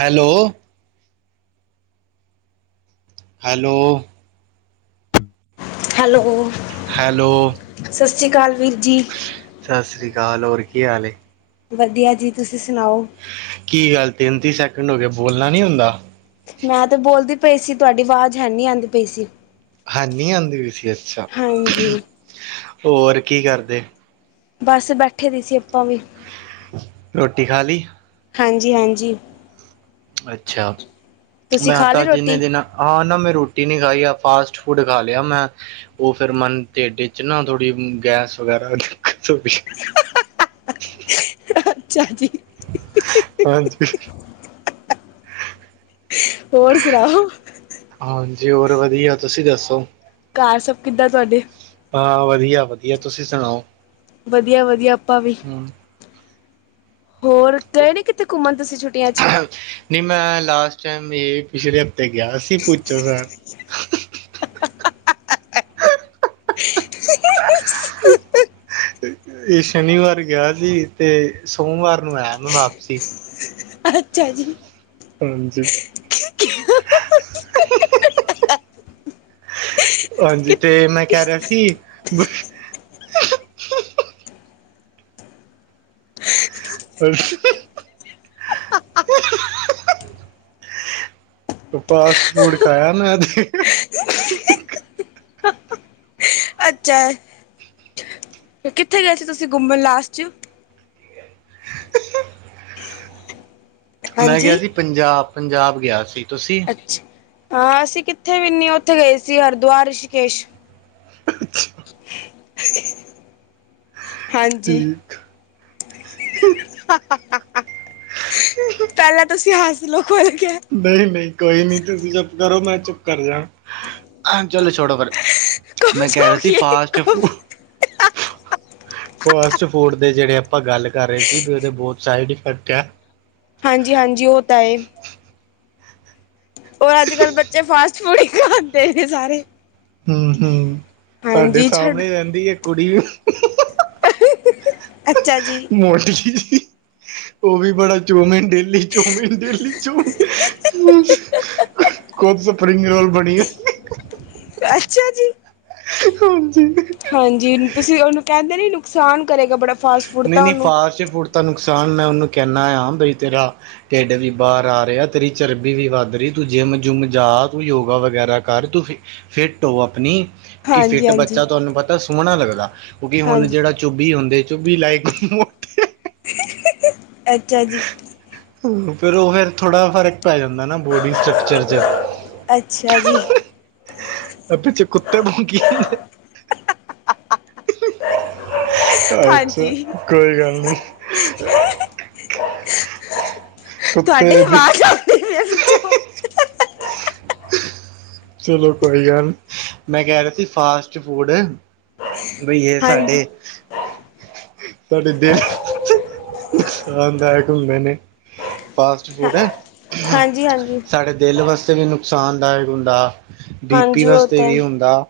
Hello hello hello hello ਸਸ ਸ੍ਰੀ ਕਾਲ ਵੀਰ ਜੀ। ਸਸ ਸ਼੍ਰੀ ਕਾਲ ਹੋਰ ਕੀ ਹਾਲ ਏ? ਵਧੀਆ ਜੀ ਤੁਸੀਂ ਸੁਣਾਓ? ਕੀ ਗੱਲ ਤਿੰਨ-ਤਿੰਨ ਸੈਕਿੰਡ ਹੋਗੇ ਬੋਲਣਾ ਨੀ ਹੁੰਦਾ। ਮੈਂ ਤੇ ਬੋਲਦੀ ਪਈ ਸੀ ਤੁਹਾਡੀ ਆਵਾਜ਼ ਹੈਨੀ ਆਂਦੀ ਪਈ ਸੀ। ਹੈਨੀ ਆਂਦੀ ਵੀ ਸੀ ਅੱਛਾ ਹਾਂਜੀ ਹੋਰ ਕੀ ਕਰਦੇ? ਬਸ ਬੈਠੇ ਦੇ ਸੀ ਆਪਾਂ ਵੀ। ਰੋਟੀ ਖਾਲੀ? ਹਾਂਜੀ-ਹਾਂਜੀ ਅੱਛਾ ਤੁਸੀਂ ਮੈਂ ਆ ਖਾ ਤਾਂ ਲਈ ਅੱਜ ਇੰਨੇ ਰੋਟੀ ਦਿਨਾਂ ਹਾਂ ਨਾ ਮੈਂ ਰੋਟੀ ਨੀ ਖਾਈ ਆ ਫਾਸਟ ਫੂਡ ਖਾ ਲਿਆ ਮੈਂ ਓ ਫੇਰ ਮਨ ਢਿੱਡ ਚ ਨਾ ਥੋੜੀ ਗੈਸ ਵਗੈਰਾ [unintelligible] [inaudible] ਅੱਛਾ ਜੀ। ਹਾਂਜੀ। ਹੋਰ ਸੁਣਾਓ? ਹਾਂਜੀ ਹੋਰ ਵਧੀਆ ਤੁਸੀਂ ਦੱਸੋ? ਕਾਰ ਸਭ ਕਿੱਦਾਂ ਤੁਹਾਡੇ? ਹਾਂ ਵਧੀਆ-ਵਧੀਆ ਤੁਸੀਂ ਸੁਣਾਓ? ਵਧੀਆ-ਵਧੀਆ ਆਪਾਂ ਵੀ। ਹੂੰ ਹੋਰ ਗਏ ਨੇ ਕਿੱਥੇ ਘੁੰਮਣ ਤੁਸੀਂ ਛੁੱਟੀਆਂ ਚ? ਨਈ ਮੈਂ ਲਾਸਟ ਟੈਮ ਪਿਛਲੇ ਹਫ਼ਤੇ ਗਿਆ ਅਸੀਂ ਭੁੱਚੋ ਸੈਬ। [inaudible] [inaudible] ਏ ਸ਼ਨੀਵਾਰ ਗਿਆ ਸੀ ਤੇ ਸੋਮਵਾਰ ਨੂੰ ਆਇਆ ਮੈਂ ਵਾਪਸੀ। ਅੱਛਾ ਜੀ। ਹਾਂਜੀ। ਹਾਂਜੀ। ਤੇ ਮੈਂ ਕੈ ਰੇਆ ਸੀ। [unintelligible] ਤੂੰ ਫਾਸਟ ਫੂਡ ਖਾਏਆ ਨਾ ਅੱਛਾ। ਕਿੱਥੇ ਗਏ ਸੀ ਤੁਸੀ ਘੁੰਮਣ ਲਾਸਟ ਚ। [unintelligible] ਮੈਂ ਗਆ ਹਾਂਜੀ ਸੀ ਪੰਜਾਬ। ਪੰਜਾਬ ਗਆ ਸੀ ਤੁਸੀ ਆ ਅਸੀ ਕਿੱਥੇਵੀ ਨੀ। ਓਥੇ ਗਏ ਸੀ ਹਰਦੁਆਰ ਰਿਸ਼ੀਕੇਸ਼। ਅੱਛਾ। ਹਾਂਜੀ। ਠੀਕ ਪੈਲਾਂ ਤੁਸੀ ਹੱਸ ਲੋ। ਮੈਂ ਕੇਐ ਨਈ ਨਈ ਕੋਈ ਨੀ ਤੁਸੀ ਚੁੱਪ ਕਰੋ ਮੈਂ ਚੁੱਪ ਕਰ ਜਾਂ। ਚੱਲੋ ਛੋੜੋ ਪਰੇ। ਗੁੰਮ ਮੈਂ ਕੈ ਰੇਆ ਸੀ ਜਾਓਗੇ ਫਾਸਟ ਗੁੰਮ ਫੂਡ ਫਾਸਟ ਫੂਡ ਦੇ ਜੇੜੇ ਆਪਾਂ ਗੱਲ ਕਰ ਰਏ ਸੀ ਬੀ ਓਦੇ ਬੋਤ ਸਾਈਡ ਇਫੈਕਟ ਐ। ਹਾਂਜੀ ਹਾਂਜੀ। ਓ ਤਾਂ ਏ। ਓ ਅੱਜ-ਕੱਲ ਬੱਚੇ ਫਾਸਟ ਫੂਡ ਈ ਖਾਂਦੇ ਨੇ ਸਾਰੇ। ਹੂੰ ਹੂੰ। ਸਾਡੇ ਹਾਂਜੀ ਛੱਡ ਸਾਮਣੇ ਈ ਰੇਂਦੀ ਏਕ ਕੁੜੀ। ਅੱਛਾ ਜੀ। ਮੋਟੀ ਜੀ ਓ ਵੀ ਬੜਾ ਚੋਊਮੀਨ ਡੇ ਡੇਲੀ ਚੋਮਿਨ ਡੇਲੀ ਚੋਮਿਨ। ਖੁਦ ਸਪਰਿੰਗ ਰੋਲ ਬਣੀ ਐ। ਅ ਅਛਾ ਜੀ। ਹਾਂਜੀ। ਹਾਂਜੀ, ਤੁਸੀ ਓਨੂੰ ਕੇਂਦੇ ਨੀ ਨੁਕਸਾਨ ਕਰੇਗਾ ਬੜਾ ਫਾਸਟ ਫੂਡ ਨਈ ਤਾਂ ਨਈ ਉਹਨੂੰ ਫਾਸਟ ਫੂਡ ਤਾਂ ਨੁਕਸਾਨ ਮੈਂ ਓਨੂੰ ਕੈਨਾ ਆਂਮ ਬਈ ਤੇਰਾ ਢਿੱਡ ਵੀ ਬਾਰ ਆ ਰੇਆ, ਤੇਰੀ ਚਰਬੀ ਵੀ ਵੱਧ ਰੁ, ਤੂੰ ਜਿੰਮ ਜੁੰਮ ਜਾ, ਕੋਈ ਯੋਗਾ ਵਗੈਰਾ ਕਰ ਤੂੰ ਫਿਟ ਹੋ ਅਪਨੀ ਕਿ ਹਾਂਜੀ ਫਿੱਟ ਹਾਂਜੀ ਬੱਚਾ ਤੁਆਨੂੰ ਪਤਾ ਸੋਣਾ ਲੱਗਦਾ, ਕਿਉਂਕਿ ਹੁਣ ਹਾਂਜੀ ਜੇੜਾ ਚੁੱਬੀ ਹੁੰਦੇ ਚੁਬੀ ਲਾਈਕ ਮੋ ਅੱਛਾ ਜੀ। ਹੂੰ। ਫਿਰ ਓ ਫੇਰ ਥੋੜਾ ਫਰਕ ਪੈ ਜਾਂਦਾ ਨਾ ਬੋਡੀ ਸਟਰਕਚਰ ਚ ਅੱਛਾ ਜੀ। ਐ ਪਿਛੇ ਕੁੱਤੇ ਭੌਂਕੀ ਜਾਂਦੇ ਅੱਛਾ ਹਾਂਜੀ। ਕੋਈ ਗੱਲ ਨਹੀਂ ਕੁੱਤੇ ਤੁਹਾਡੇ ਦੀ ਵਾਜ ਆ ਮੇਰੇ ਪਿਛੋਂ। ਚਲੋ ਕੋਈ ਗੱਲ, ਮੈਂ ਕੈ ਰੇਆ ਸੀ ਫਾਸਟ ਫੂਡ ਬਈਏ ਹਾਂਜੀ ਸਾਡੇ ਤਾਡੇ ਦਿਲ [unintelligible] ਫਾਸਟ ਫੂਡ ਹਾਂਜੀ ਹਾਂਜੀ ਸਾਡੇ ਦਿਲ ਵਾਸਤੇ ਵੀ ਨੁਕਸਾਨਦਾਏਕ ਹੁੰਦਾ, ਬੀ ਪੀ ਹਾਂਜੀ ਉਹ ਵਾਸਤੇ ਤਾਂ ਵੀ ਹੁੰਦਾ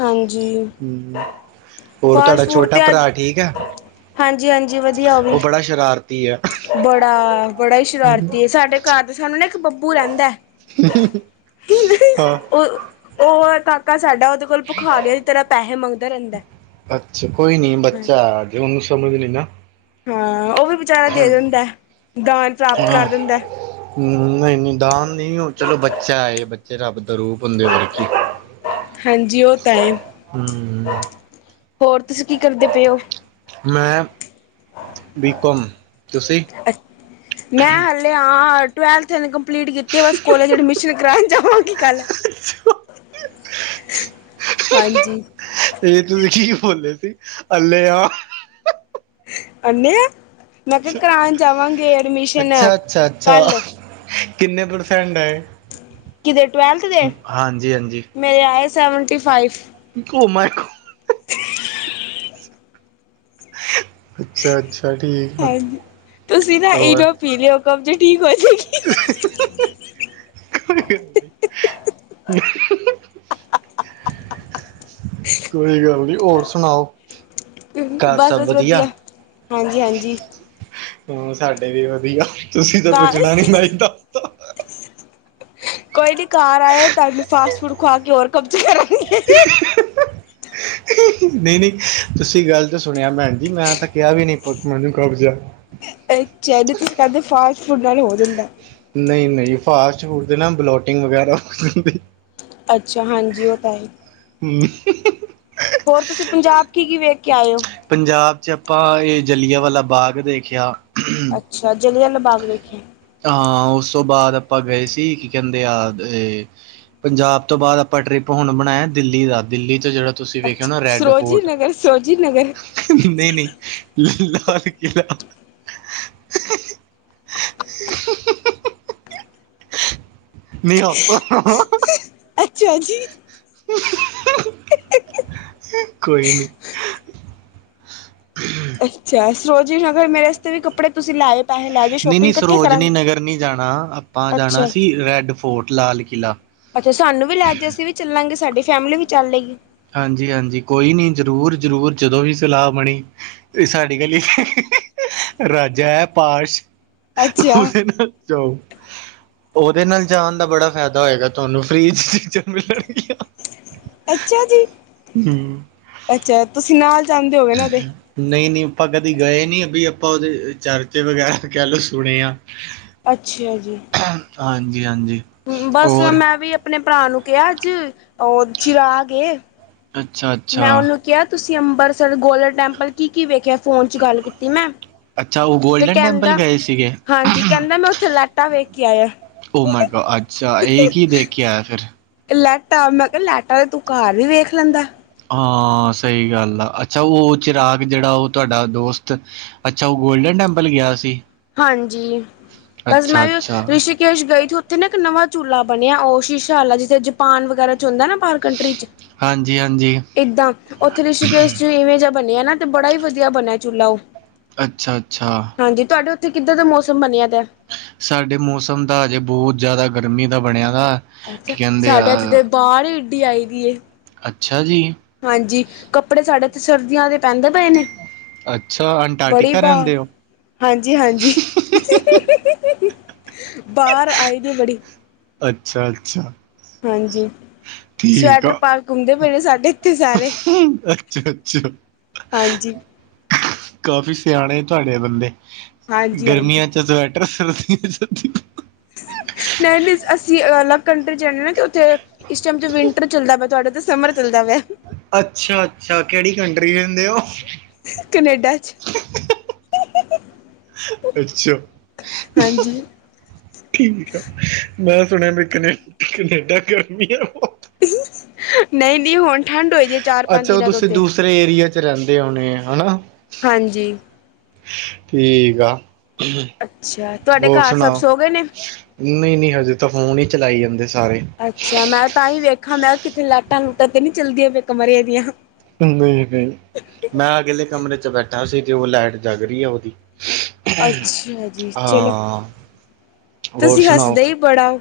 ਹਾਂਜੀ। ਹੋਰ ਤਾਡਾ ਛੋਟਾ ਭਰਾ ਠੀਕ ਐ? ਹਾਂਜੀ-ਹਾਂਜ ਓ ਬੜਾ ਸ਼ਰਾਰਤੀ ਐ। ਬੜਾ-ਬੜਾ ਹੀ ਸ਼ਰਾਰਤੀ ਏ, ਸਾਡੇ ਘਰ ਦੇ ਸਾਨੂੰ ਨਾ ਇੱਕ ਬੱਬ ਰਹਿੰਦਾ, ਹਾਂ ਉਹ ਉਹ ਕਾਕਾ ਸਾਡਾ ਉਹਦੇ ਉਹ ਦੇ ਕੋਲੋਂ ਭਿਖਾਦਿਆਂ ਦੀ ਤਰ੍ਹਾਂ ਪੈਸੇ ਮੰਗਦਾ ਰਹਿੰਦਾ ਹਾਂ। ਤੇ ਉਹਨੂੰ ਸਮਝ ਵੀ ਨਹੀਂ ਨਾ। ਹਾਂ ਉਹ ਵੀ ਬਚਾਰਾ ਦੇ ਦਿੰਦਾ, ਦਾਨ ਪ੍ਰਾਪਤ ਕਰ ਦਿੰਦਾ। ਹਮ ਨਹੀਂ ਨਹੀਂ ਦਾਨ ਨੀ, ਚਲੋ ਬੱਚਾ ਆਏ ਬੱਚੇ ਰੱਬ ਦਾ ਰੂਪ ਹੁੰਦੇ ਬ ਕੀ ਹਾਂਜੀ ਉਹ ਤਾਂ ਹੈ। ਹਮ। ਹੋਰ ਤੁਸੀਂ ਕੀ ਕਰਦੇ ਪਏ ਹੋ ਮੈਂ ਬੀ-ਕਮ, ਤੁਸੀਂ ਮੈਂ ਹਾਲੇ ਹਾ। ਟਵੈਲਥ ਹਲੇ ਕੰਪਲੀਟ ਕੀਤੀ, ਬਸ ਕੋਲੇਜ ਐਡਮਿਸ਼ਨ ਕਰਾਉਣ ਜਾਵਾਂਗੀ ਕੱਲ [inaudible] ਹਾਂਜੀ। ਇਹ ਤੁਸੀਂ ਕੀ ਬੋਲੇ ਸੀ ਅੱਲੇ ਆ ਅੱਲੇ ਆ ਮੈਂ ਕਿਹਾ ਕਰਾਉਣ ਜਾਵਾਂਗੇ ਐਡਮਿਸ਼ਨ ਅੱਛਾ ਅੱਛਾ ਅੱਛਾ ਕੱਲ ਕਿੰਨੇ ਪ੍ਰਸੈਂਟ ਆਏ? ਕਿਦੇ ਟਵੈਲਥ ਦੇ ਹਾਂਜੀ-ਹਾਂਜੀ। ਮੇਰੇ ਆਏ ਸੈਵਨਟੀ ਫਾਈਵ। ਘੁਮਾਏ। ਅੱਛਾ ਅੱਛਾ ਠੀਕ ਆ ਹਾਂਜੀ ਤੁਸੀਂ ਨਾ ਹੋਰ ਇਨੂੰ ਪੀ ਲਿਓ, ਕਬਜੇ ਠੀਕ ਹੋਏ। [inaudible] [inaudible] ਕੋਈ ਗੱਲ ਨੀ, ਹੋਰ ਸੁਣਾਓ? ਘਰ ਬਸ ਸਭ ਬਸ ਵਧੀਆ, ਹਾਂਜੀ- ਹਾਂਜੀ। ਹਮ ਸਾਡੇ ਵੀ ਵਧੀਆ, ਤੁਸੀਂ ਤਾਂ ਕਾਰ ਪੁੱਛਣਾ ਨੀ ਮੈਂ ਹੀ ਤਾਂ ਕੋਈ ਨੀ ਘਰ ਆਇਓ, ਤੁਾਨੂੰ ਫਾਸਟ ਫੂਡ ਖਵਾ ਕੇ ਹੋਰ ਕਬਜ ਕਰਾਂਗੀ। ਨਹੀਂ ਨਹੀਂ ਤੁਸੀਂ ਗੱਲ ਤਾਂ ਸੁਣਿਆ, ਭੈਣ ਜੀ ਮੈਂ ਤਾਂ ਕਿਹਾ ਵੀ ਨਹੀਂ ਮੈਨੂੰ ਕਬਜ਼ ਆ। [unintelligible] ਹੋ ਫਾਸਟ ਫੂਡ ਨਾਲ ਹੋ ਜਾਂਦਾ। ਨਈ, ਨਈ ਫਾਸਟ ਫੂਡ ਦੇ ਨਾ ਬਲੋਟਿੰਗ ਵਗੈਰਾ ਹੋ ਜਾਂਦੀ। ਅੱਛਾ ਹਾਂਜੀ ਓ ਤਾਂ ਹੈ। ਹੂੰ ਹੋਰ ਤੁਸੀ ਪੰਜਾਬ ਕੀ ਕੀ ਵੇਖ ਕੇ ਆਏ ਓ। ਪੰਜਾਬ ਚ ਆਪਾਂ ਏ ਜਲੀਆਂਵਾਲਾ ਬਾਗ ਦੇਖੇਆ। ਅੱਛਾ ਜਲਿਆਂਆਲਾ ਬਾਗ ਵੇਖੇਐ। ਹਾਂ, ਉਸ ਤੋਂ ਬਾਅਦ ਆਪਾਂ ਗਏ ਸੀ, ਕਿ ਕਹਿੰਦੇ ਆ ਏ ਪੰਜਾਬ ਤੋਂ ਬਾਦ ਆਪਾਂ ਟ੍ਰਿਪ ਹੁਣ ਬਣਾਆਏ ਦਿੱਲੀ ਦਾ। ਦਿੱਲੀ ਤੋਂ ਜਿਹੜਾ ਤੁਸੀ ਵੇਖਿਆ ਅੱਛਾ ਹੈਨਾ ਰੈਡ ਸਰੋਜੀ ਫੋਰਟ। ਨਗਰ ਸਰੋਜੀ ਨਗਰ ਨੀ ਨੀ ਲਾਲ ਕਿਲਾ ਨੀ ਆਪਾਂ ਅੱਛਾ ਜੀ। [unintelligible] ਅੱਛਾ, ਸਰੋਜਣੀ ਨਗਰ ਮੇਰੇ ਅਸਤੇ ਵੀ ਕੱਪੜੇ ਤੁਸੀ ਲੈ ਆਏ। ਨਈ-ਨਈ, ਸਰੋਜਨੀ ਨਗਰ ਨੀ ਜਾਣਾ। ਆਪਾਂ ਜਾਣਾ ਅੱਛਾ, ਸੀ ਰੈਡ ਫੋਰਟ, ਲਾਲ ਕਿਲਾ। ਅੱਛਾ ਸਾਨੂੰ ਵੀ ਲੈਜੋ, ਅਸੀਂ ਵੀ ਚੱਲਾਂਗੇ। ਸਾਡੀ ਫੈਮਿਲੀ ਵੀ ਚੱਲ ਲੇਗੀ। ਹਾਂਜੀ-ਹਾਂਜੀ, ਕੋਈ ਨੀ ਜਰੂਰ-ਜਰੂਰ ਜਦੋਂ ਵੀ ਸਲਾਹ ਬਣੀ। ਸਾਡੀ ਗਲੀ ਰਾਜਾ ਹੈ ਪਾਸ਼ ਅੱਛਾ, ਓਦੇ ਨਾਲ ਤੇਓ, ਓਦੇ ਨਾਲ ਜਾਨ ਦਾ ਬੜਾ ਫੈਦਾ ਹੋਏਗਾ ਤੁਆਨੂ ਫ੍ਰੀ ਚ ਚੀਜਾਂ ਮਿਲਣ ਗਿਆ ਅੱਛਾ ਜੀ, ਹੂੰ। ਅੱਛਾ ਤੁਸੀ ਨਾਲ ਜਾਂਦੇ ਹੋਗੇ ਨਾ ਓਦੇ। ਨਈ-ਨਈ ਆਪਾਂ ਕਦੇ ਗਏ ਨੀ‌ ਬੀ ਆਪਾਂ ਓਦੇ ਚਰਚੇ ਵਗੈਰਾ ਕੈ ਲਓ ਸੁਣੇ ਆ। ਅੱਛਾ ਜੀ। ਹਾਂਜੀ-ਹਾਂਜੀ। ਬਸ ਮੈਂ ਵੀ ਅਪਣੇ ਪਰਾ ਨੂੰ ਕੇਆ ਅੱਜ ਓ ਚਿਰਾਗ ਏ। ਅੱਛਾ ਅੱਛਾ ਮੈਂ ਓਨੂੰ ਕੇਆ ਤੁਸੀ ਅੰਬਰਸਰ ਗੋਲਡਨ ਟੈਂਪਲ ਕੀ-ਕੀ ਵੇਖਿਆ ਫੋਨ ਚ ਗਾਲ ਕੀਤੀ ਮੈਂ, ਅੱਛਾ ਉਹ ਤੇ ਗੋਲਡਨ ਟੈਂਪਲ ਕੈਂਦਾ, ਗਏ ਸੀਗੇ। ਹਾਂਜੀ ਕੈਂਦਾ ਮੈਂ ਓਥੇ ਲੈਟਾਂ ਵੇਖ ਕੇ ਆਯਾ। ਓ ਮਾਈ ਗੋ ਅੱਛਾ, ਏ ਕੀ ਦੇਖ ਕੇ ਆਯਾ ਫੇਰ। ਤੇ ਲੈਟਾਂ ਮੈਂ ਕਿਆ ਲੈਟਾਂ ਤੇ ਤੂੰ ਕਾੱਰ ਵੀ ਵੇਖ ਲੈਂਦਾ। ਆਹ ਸਹੀ ਗੱਲ ਆ ਅੱਛਾ ਓ ਚਿਰਾਗ ਜੇੜਾ ਓਹ ਤੁਆਡਾ ਦੋਸਤ ਅੱਛਾ, ਓਹ ਗੋਲਡਨ ਟੈਂਪਲ ਗਿਆ ਸੀ। ਹਾਂਜੀ, ਬਸ ਅੱਛਾ ਮੈਂ ਵੀ ਅੱਛਾ ਰਿਸ਼ੀ ਕੇਸ਼ ਗਈ ਥੀ ਓਥੇ ਨਾ ਏਕ ਨਵਾਂ ਝੂਲਾ ਬਣਿਆ ਓ ਸ਼ੀਸ਼ਾ ਲਾ ਜਿੱਥੇ ਜਪਾਨ ਵਗੈਰਾ ਚ ਹੁੰਦਾ ਨਾ ਪਰ ਕੰਟਰੀ ਚ ਹਾਂਜੀ ਹਾਂਜੀ ਏਦਾਂ, ਓਥੇ ਰਿਸ਼ਕੇਸ਼ ਜੀਵੇਂ ਈਵੇ ਜਿਆ ਬਣਿਆ ਨਾ ਤਾਂ ਬੜਾ ਈ ਵਧੀਆ ਬਣਿਆ ਝੂਲਾ ਓਹ ਅੱਛਾ-ਅੱਛਾ। ਹਾਂਜੀ, ਤੁਆਡੇ ਓਥੇ ਕਿਦਾਂ ਦਾ ਮੌਸਮ ਬਣਿਆ ਦਾ? ਸਾਡੇ ਮੌਸਮ ਦਾ ਅਜੇ ਬੋਤ ਜਾਦਾ ਗਰਮੀ ਦਾ ਬਣਿਆ ਦਾ। ਅੱਛਾ, ਕੀ ਕਹਿੰਦੇ ਆ ਸਾਡੇ ਅੱਜ ਏਥੇ ਬਾੜ ਈ ਏਡੀ ਆਈ ਦੀ ਏ। ਅੱਛਾ ਜੀ। ਹਾਂਜੀ, ਕੱਪੜੇ ਸਾਡੇ ਤੇ ਸਰਦੀਆਂ ਦੇ ਪੈਂਦੇ ਪਏ ਨੇ, ਅੱਛਾ ਬੜੀ ਅੰਟਾਰਟੀਕਾ ਬਾ, ਰਹਿੰਦੇ ਹੋ ਹਾਂਜੀ-ਹਾਂਜੀ। ਬਾਰ ਆਈ ਦੀ ਬੜੀ ਅੱਛਾ ਅੱਛਾ ਹਾਂਜੀ, ਸਵੈਟਰ ਪਾ ਕੇ ਕੁੰਮਦੇ ਪਏ ਨੇ ਸਾਡੇ ਇੱਥੇ ਸਾਰੇ ਅੱਛਾ-ਅੱਛਾ। ਹਾਂਜੀ ਕਾਫੀ ਸਆਣੇ ਤੁਆਡੇ ਬੰਦੇ, ਹਾਂਜੀ ਹਾਂਜੀ ਗਰਮੀਆਂ ਚ ਸਵੈ [inaudible] ਨਈ-ਨਈ ਅਸੀਂ ਅਲੱਗ ਕੰਟਰੀ ਚ ਰੇਨੇ ਆ ਨਾ ਜੋ ਤੇ ਇਸ ਟਾਈਮ ਚ ਵਿੰਟਰ ਚੱਲਦਾ ਪਿਆ ਤੁਆਡੇ ਤੇ ਸਮਰ ਚੱਲਦਾ ਪਿਆ। ਅੱਛਾ-ਅੱਛਾ, ਕੇੜੀ ਕੰਟਰੀ ਰੈਂਦੇ ਓ? ਕਨੇਡਾ ਚ ਅੱਛਾ ਹਾਂਜੀ। ਠੀਕ ਆ, ਮੈਂ ਸੁਣਿਆ ਵੀ ਕਨੇ-ਕਨੇਡਾ ਗਰਮੀ ਆ ਬੋਤ। ਨਈਂ-ਨਈਂ ਹੁਣ ਠੰਡ ਹੋਈ ਦੀ ਚਾਰ ਪੰਜ ਅੱਛਾ ਓ ਦਿਨਾਂ ਤੋਂ ਤੁਸੀਂ ਉੱਥੇ ਦੂਸਰੇ ਏਰੀਏ ਚ ਰੈਂਦੇ ਹੋਣੇ ਹਨਾ। ਹਾਂਜੀ। ਠੀਕ ਆ। ਅੱਛਾ। ਤੁਹਾਡੇ ਹੋਰ ਘਰ ਸਭ ਸੁਣਾਓ, ਸੋ ਗਏ ਨੇ ਨਈਂ-ਨਈਂ ਹਜੇ ਤਾਂ ਫੋਨ ਈ ਚਲਾਈ ਜਾਂਦੇ ਸਾਰੇ। ਅੱਛਾ ਮੈਂ ਤਾਂ ਈ ਵੇਖਾਂ, ਮੈਂ ਕਿੱਥੇ ਲਾਈਟਾਂ-ਲੂਟਾਂ ਤੇ ਨੀਂ ਚੱਲਦੀਆਂ ਪਈਆ ਕਮਰੇ ਦੀਆਂ। ਓ ਨਈਂ-ਨਈਂ। ਮੈਂ ਅਗਲੇ ਕਮਰੇ ਚ ਬੈਠਾ ਸੀ ਤੇ ਓ ਲੈਟ ਜਗ ਰੀ ਐ ਓਦੀ। ਹਾਂਜੀ-ਹਾਂਜੀ, ਅੱਛਾ ਜੀ ਚਲੋ ਹਾਂ, ਹੋਰ ਤੁਸੀਂ ਸੁਣਾਓ? ਹੱਸਦੇ ਹੀ ਬੜਾ ਹੋ।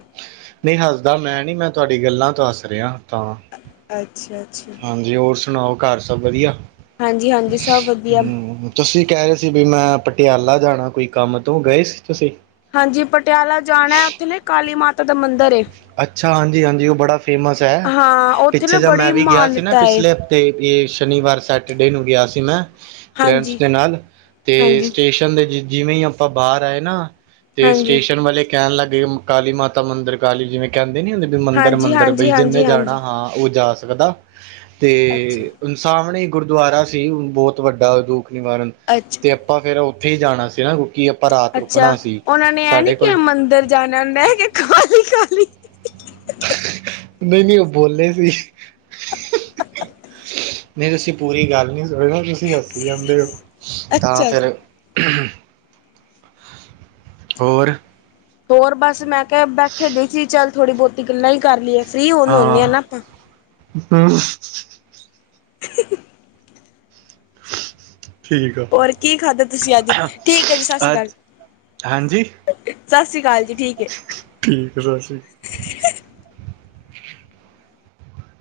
ਨਈ ਹੱਸਦਾ ਮੈਂ ਨੀਂ, ਮੈਂ ਤੁਆਡੀ ਗੱਲਾਂ ਤੋਂ ਹੱਸ ਰੇਆ ਤਾਂ ਅੱਛਾ-ਅੱਛਾ। ਹਾਂਜੀ ਹੋਰ ਸੁਣਾਓ ਘਾਰ ਸਭ ਵੱਧੀਆ। ਹਾਂਜੀ-ਹਾਂਜੀ ਸਭ ਵੱਧੀਆ। ਤੁਸੀਂ ਕੈ ਰਏ ਸੀ ਵੀ ਮੈਂ, ਪਟਿਆਲਾ ਜਾਣਾ ਕੋਈ ਕੰਮ ਤੋਂ, ਗਏ ਸੀ ਤੁਸੀਂ? ਹਾਂਜੀ ਪਟਿਆਲਾ ਜਾਣਾ, ਓਥੇ ਨਾਂ ਕਾਲੀ ਮਾਤਾ ਦਾ ਮੰਦਿਰ ਏ। ਅੱਛਾ, ਹਾਂਜੀ-ਹਾਂਜੀ ਓ ਬੜਾ ਫੇਮਸ ਐ, ਹਾਂ ਉੱਥੇ ਪਿੱਛੇ ਨਾ ਜਦ ਮੈਂ ਬੜੀ ਵੀ ਗਿਆ ਸੀ ਨਾਂ ਮਾਨਤਾ ਏ ਪਿਛਲੇ ਹਫ਼ ਤੇ ਏਸ ਸ਼ਨੀਵਾਰ-ਸੈਚਰਡੇ ਨੂੰ ਗੇਆ ਸੀ ਮੈਂ ਫਰੈਂਡਸ ਹਾਂਜੀ, ਹਾਂਜੀ, ਦੇ ਨਾਲ, ਤੇ ਹਾਂਜੀ, ਸਟੇਸ਼ਨ ਦੇ ਜ-ਜਿਵੇਂ ਈ ਆਪਾਂ ਬਾਹਰ ਆਏ ਨਾਂ ਤੇ ਹਾਂਜੀ, ਸਟੇਸ਼ਨ ਵਾਲੇ ਕੈਣ ਲੱਗ ਗਏ, ਕਾਲੀ ਮਾਤਾ ਮੰਦਰ, ਕਾਲੀ ਜਿਵੇਂ ਕੇਬਦੇ ਨੀ ਹੁੰਦੇ ਵੀ ਮੰਦਰ-ਮੰਦਰ ਬਈ ਹਾਂਜੀ, ਹਾਂਜੀ, ਜਿੰਨੇ ਜਾਣਾ ਹਾਂਜੀ। ਹਾਂ, ਓ ਜਾ ਸਕਦਾ, ਅੱਛਾ, ਤੇ ਸਾਹਮਣੇ ਈ ਗੁਰਦੁਆਰਾ ਸੀ ਬੋਤ ਵੱਡਾ, ਦੁਖ-ਨਿਵਾਰਨ ਅੱਛਾ। ਤੇ ਆਪਾਂ ਫੇਰ ਓਥੇ ਈ ਜਾਣਾ ਸੀ ਨਾਂ ਅੱਛਾ, ਓਨਾਂ ਨੇ ਏ ਨੀ ਕੇਆ ਕੋਲ ਮੰਦਰ ਜਾਣਾ, ਮੈਂ ਕੇਆ ਕਾਲੀ-ਕਾਲੀ ਨਈਂ-ਨਈਂ, ਓ ਬੋਲੇ ਨੀ। ਨਈਂ, ਤੁਸੀਂ ਪੂਰੀ ਗੱਲ ਨਈ ਸੁਣਦੇ ਤੁਸੀਂ ਹੱਸੀ ਜਾਂਦੇ ਓ, ਤਾਂ ਅੱਛਾ ਫ਼ੇਰ ਜੀ। ਹੋਰ? ਹੋਰ ਬਸ ਮੈਂ ਕੇਆ ਬੈਠੇ ਦੇਖੀਏ, ਚੱਲ ਥੋੜ੍ਹੀ ਬੋਤੀ ਗੱਲਾਂ ਈ ਕਰ ਲੀਏ, ਫ੍ਰਰੀ ਹੁਣ ਹੁੰਨੇ ਆਂ ਨਾਂ ਆਪਾਂ। ਹੂੰ। [unintelligible] ਠੀਕ ਆ ਹੋਰ ਕੀ ਖਾਧਾ ਤੁਸੀਂ ਅੱਜ? ਠੀਕ ਏ ਜੀ ਸਤਿ ਸ਼੍ਰੀ ਅਕਾਲ। ਅੱਜ ਹਾਂਜੀ ਸਤਿ ਸ੍ਰੀ ਅਕਾਲ ਜੀ ਠੀਕ ਹੈ। ਠੀਕ ਆ, ਸੱਸੀ